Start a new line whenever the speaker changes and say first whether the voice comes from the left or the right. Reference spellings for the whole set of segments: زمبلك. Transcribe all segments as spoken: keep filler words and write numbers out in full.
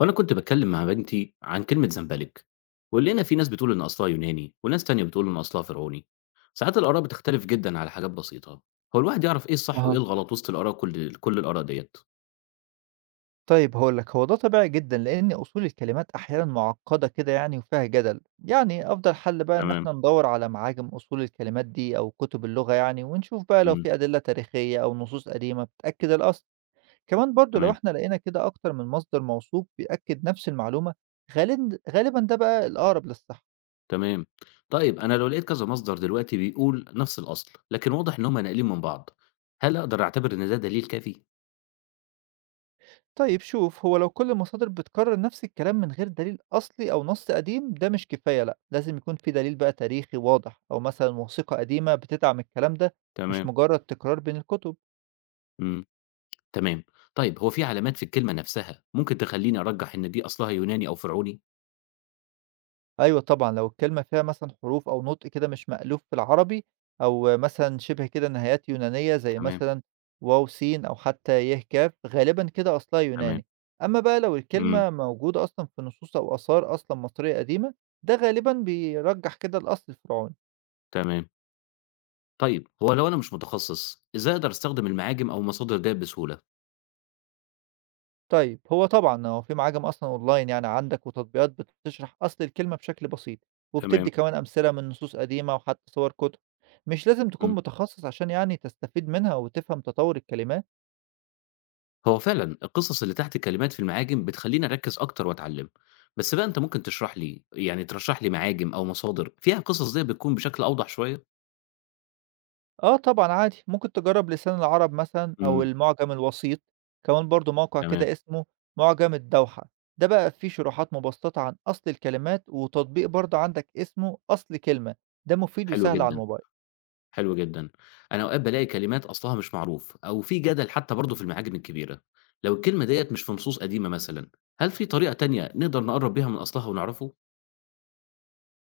left: وأنا كنت باتكلّم مع بنتي عن كلمة زمبلك، ولقينا في ناس بتقول إن أصلها يوناني، وناس تانية بتقول إن أصلها فرعوني. ساعات الآراء بتختلف جدًا على حاجات بسيطة، هو الواحد يعرف إيه الصح وإيه
right: أها،
left: الغلط وسط الآراء كل كل الآراء ديّة؟
right: طيب هاقول لك هو ده طبيعي جدًا، لإن أصول الكلمات أحيانًا معقدة كده يعني وفيها جدل، يعني أفضل حل بقى إن
left: تمام،
right: إحنا ندوّر على معاجم أصول الكلمات دي أو كتب اللغة يعني، ونشوف بقى لو
left: إمم،
right: في أدلة تاريخية أو نصوص قديمة بتأكد الأصل، كمان برضه لو
left: تمام،
right: إحنا لقينا كده أكتر من مصدر موثوق بيأكد نفس المعلومة غالبًا غالبًا ده بقى الأقرب للصح.
left: تمام. طيب أنا لو لقيت كذا مصدر دلوقتي بيقول نفس الأصل، لكن واضح إن هُم ناقلين من بعض، هل أقدر أعتبر إن ده دليل كافي؟
right: طيب شوف هو لو كل المصادر بتكرر نفس الكلام من غير دليل أصلي أو نص قديم ده مش كفاية، لأ لازم يكون في دليل بقى تاريخي واضح أو مثلا وثيقة قديمة بتدعم الكلام ده، مش
left: تمام،
right: مجرد تكرار بين الكتب.
left: إمم، تمام. طيب هو في علامات في الكلمة نفسها ممكن تخلّيني أرجّح إن دي أصلها يوناني أو فرعوني؟
right: أيوة طبعا لو الكلمة فيها مثلا حروف أو نطق كده مش مألوف في العربي، أو مثلا شبه كده نهايات يونانية زي
left: تمام،
right: مثلا واو سين أو حتى يه كاف، غالبا كده أصلها
left: تمام،
right: يوناني. أما بقى لو
left: إمم،
right: الكلمة موجودة أصلا في نصوص أو آثار أصلا مصرية قديمة، ده غالبا بيرجح كده الأصل الفرعوني.
left: تمام. طيب، هو لو أنا مش متخصص، إزاي أقدر أستخدم المعاجم أو المصادر ديّة بسهولة؟
right: طيب، هو طبعًا هو في معاجم أصلًا أونلاين يعني عندك، وتطبيقات بتشرح أصل الكلمة بشكل بسيط،
left: تمام.
right: وبتدّي كمان أمثلة من نصوص قديمة وحتى صور كتب، مش لازم تكون
left: إمم،
right: متخصص عشان يعني تستفيد منها وتفهم تطوّر الكلمات.
left: هو فعلًا القصص اللي تحت الكلمات في المعاجم بتخلّيني أركّز أكتر وأتعلّم، بس بقى أنت ممكن تشرح لي يعني ترشّح لي معاجم أو مصادر فيها القصص ديّة بتكون بشكل أوضح شوية؟
right: آه طبعًا عادي، ممكن تجرّب لسان العرب مثلًا أو
left: إمم،
right: المعجم الوسيط، كمان برضه موقع
left: تمام،
right: كده اسمه معجم الدوحة، ده بقى فيه شروحات مبسطة عن أصل الكلمات، وتطبيق برضه عندك اسمه أصل كلمة، ده مفيد
left: حلو
right: وسهل على
left: جدًا،
right: الموبايل.
left: حلو جدًا. أنا أوقات بالاقي كلمات أصلها مش معروف أو في جدل حتى برضه في المعاجم الكبيرة، لو الكلمة ديّة مش في نصوص قديمة مثلًا، هل في طريقة تانية نقدر نقرّب بيها من أصلها ونعرفه؟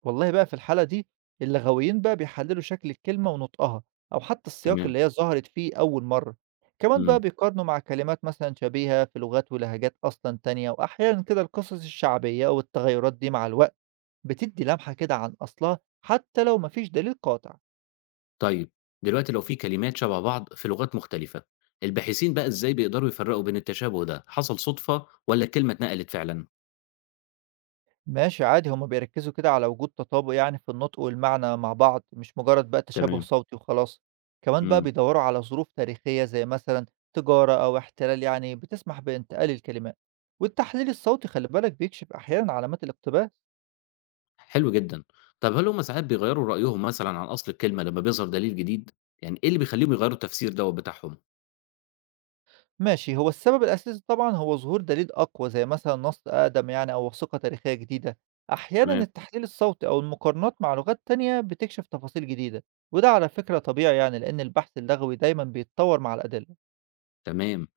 right: والله بقى في الحالة دي اللغويين بقى بيحللوا شكل الكلمة ونطقها، أو حتى السياق
left: تمام،
right: اللي هي ظهرت فيه أول مرة. كمان بقى
left: إمم.
right: بيقارنوا مع كلمات مثلا شبيهة في لغات ولهجات أصلا تانية، وأحيانا كده القصص الشعبية والتغيرات دي مع الوقت بتدي لمحة كده عن أصلها حتى لو مفيش دليل قاطع.
left: طيب دلوقتي لو في كلمات شبه بعض في لغات مختلفة، الباحثين بقى ازاي بيقدروا يفرقوا بين التشابه ده، حصل صدفة ولا الكلمة اتنقلت فعلا؟
right: ماشي عادي، هُم بيركّزوا كده على وجود تطابق يعني في النطق والمعنى مع بعض، مش مجرد بقى تشابه
left: تمام،
right: صوتي وخلاص. كمان بقى
left: امم،
right: بيدوّروا على ظروف تاريخية زي مثلًا تجارة أو احتلال يعني بتسمح بانتقال الكلمات، والتحليل الصوتي خلّي بالك بيكشف أحيانًا علامات الاقتباس.
left: حلو جدا. طب هل هم ساعات بيغيروا رأيهم مثلا عن أصل الكلمة لما بيظهر دليل جديد؟ يعني ايه اللي بيخليهم يغيروا التفسير دوت بتاعهم؟
right: ماشي، هو السبب الأساسي طبعًا هو ظهور دليل أقوى زي مثلًا نص أقدم يعني أو وثيقة تاريخية جديدة. أحيانًا
left: تمام،
right: التحليل الصوتي أو المقارنات مع لغات تانية بتكشف تفاصيل جديدة، وده على فكرة طبيعي يعني لإن البحث اللغوي دايمًا بيتطور مع الأدلة.
left: تمام.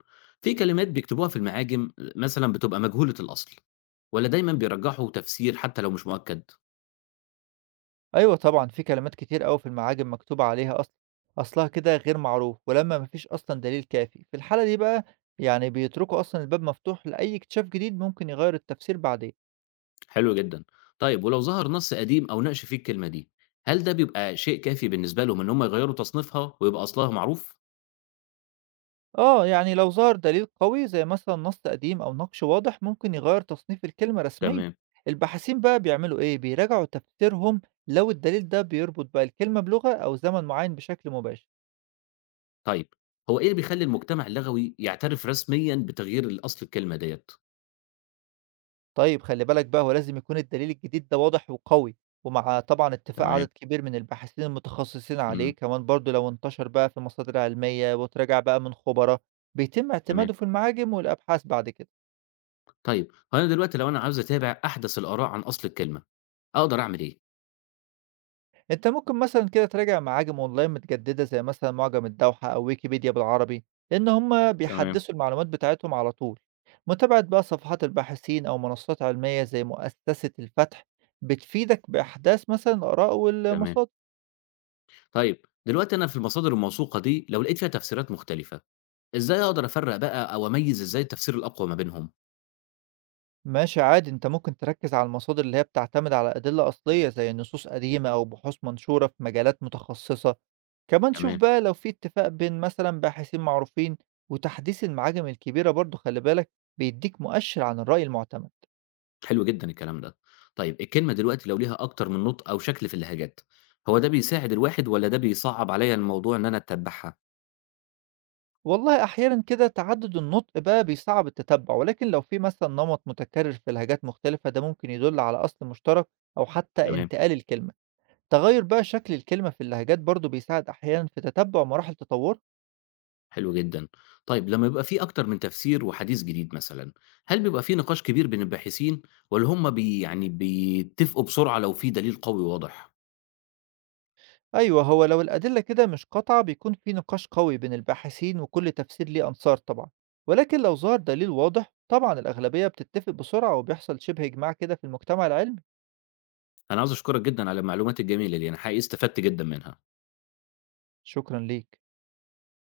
left: في كلمات بيكتبوها في المعاجم مثلا بتبقى مجهولة الأصل، ولا دايما بيرجحوا تفسير حتى لو مش مؤكد؟
right: أيوه طبعًا، في كلمات كتير أوي في المعاجم مكتوب عليها أصلًا أصلها كده غير معروف، ولما ما فيش أصلًا دليل كافي، في الحالة دي بقى يعني بيتركوا أصلًا الباب مفتوح لأي اكتشاف جديد ممكن يغيّر التفسير بعدين.
left: حلو جدًا. طيب ولو ظهر نص قديم أو ناقشوا فيه الكلمة دي، هل ده بيبقى شيء كافي بالنسبة لهم إن هم يغيّروا تصنيفها ويبقى أصلها معروف؟
right: آه، يعني لو ظهر دليل قوي زي مثلًا نص قديم أو نقش واضح ممكن يغيّر تصنيف الكلمة رسميًا.
left: تمام.
right: الباحثين بقى بيعملوا إيه، بيراجعوا تفسيرهم لو الدليل ده بيربط بقى الكلمة بلغة أو زمن معين بشكل مباشر.
left: طيب، هو إيه اللي بيخلّي المجتمع اللغوي يعترف رسميًا بتغيير الأصل الكلمة ديّة؟
right: طيب خلّي بالك بقى هو لازم يكون الدليل الجديد ده واضح وقوي، ومع طبعًا اتفاق
left: تمام.
right: عدد كبير من الباحثين المتخصصين
left: إمم.
right: عليه، كمان برضه لو انتشر بقى في مصادر علمية واتراجع بقى من خبراء، بيتم
left: تمام.
right: اعتماده في المعاجم والأبحاث بعد كده.
left: طيب، هو أنا دلوقتي لو أنا عاوز أتابع أحدث الآراء عن أصل الكلمة، أقدر أعمل إيه؟
right: أنت ممكن مثلًا كده تراجع معاجم أونلاين متجددة زي مثلًا معجم الدوحة أو ويكيبيديا بالعربي، لإن هم
left: تمام،
right: بيحدّثوا المعلومات بتاعتهم على طول. متابعة بقى صفحات الباحثين أو منصات علمية زي مؤسسة الفتح، بتفيدك بإحداث مثلًا الآراء
left: تمام.
right: والمصادر.
left: طيب، دلوقتي أنا في المصادر الموثوقة دي لو لقيت فيها تفسيرات مختلفة، إزاي أقدر أفرّق بقى أو أميّز إزاي التفسير الأقوى ما بينهم؟
right: ماشي عادي، أنت ممكن تركز على المصادر اللي هي بتعتمد على أدلة أصلية زي نصوص قديمة أو بحوث منشورة في مجالات متخصصة. كمان شوف
left: تمام.
right: بقى لو في اتفاق بين مثلا باحثين معروفين وتحديث المعاجم الكبيرة برضو، خلي بالك بيديك مؤشر عن الرأي المعتمد.
left: حلو جدًا الكلام ده. طيب الكلمة دلوقتي لو ليها أكتر من نُطق أو شكل في اللهجات، هو ده بيساعد الواحد والّا ده بيصعّب عليّا الموضوع إن أنا أتّبعها؟
right: والله أحيانا كده تعدد النطق بقى بيصعب التتبع، ولكن لو في مثلا نمط متكرر في لهجات مختلفة ده ممكن يدل على أصل مشترك أو حتى
left: تمام،
right: انتقال الكلمة. تغير بقى شكل الكلمة في اللهجات برضو بيساعد أحيانا في تتبع مراحل تطورها.
left: حلو جدًا. طيب لمّا يبقى في أكتر من تفسير وحديث جديد مثلًا، هل بيبقى في نقاش كبير بين الباحثين والّا هم بي يعني بيتفقوا بسرعة لو في دليل قوي واضح؟
right: أيوه، هو لو الأدلة كده مش قاطعة بيكون في نقاش قوي بين الباحثين وكل تفسير ليه أنصار طبعًا، ولكن لو ظهر دليل واضح طبعًا الأغلبية بتتفق بسرعة وبيحصل شبه إجماع كده في المجتمع العلمي.
left: أنا عاوز أشكرك جدًا على المعلومات الجميلة دي، أنا حقيقي استفدت جدًا منها.
right: شكرًا ليك.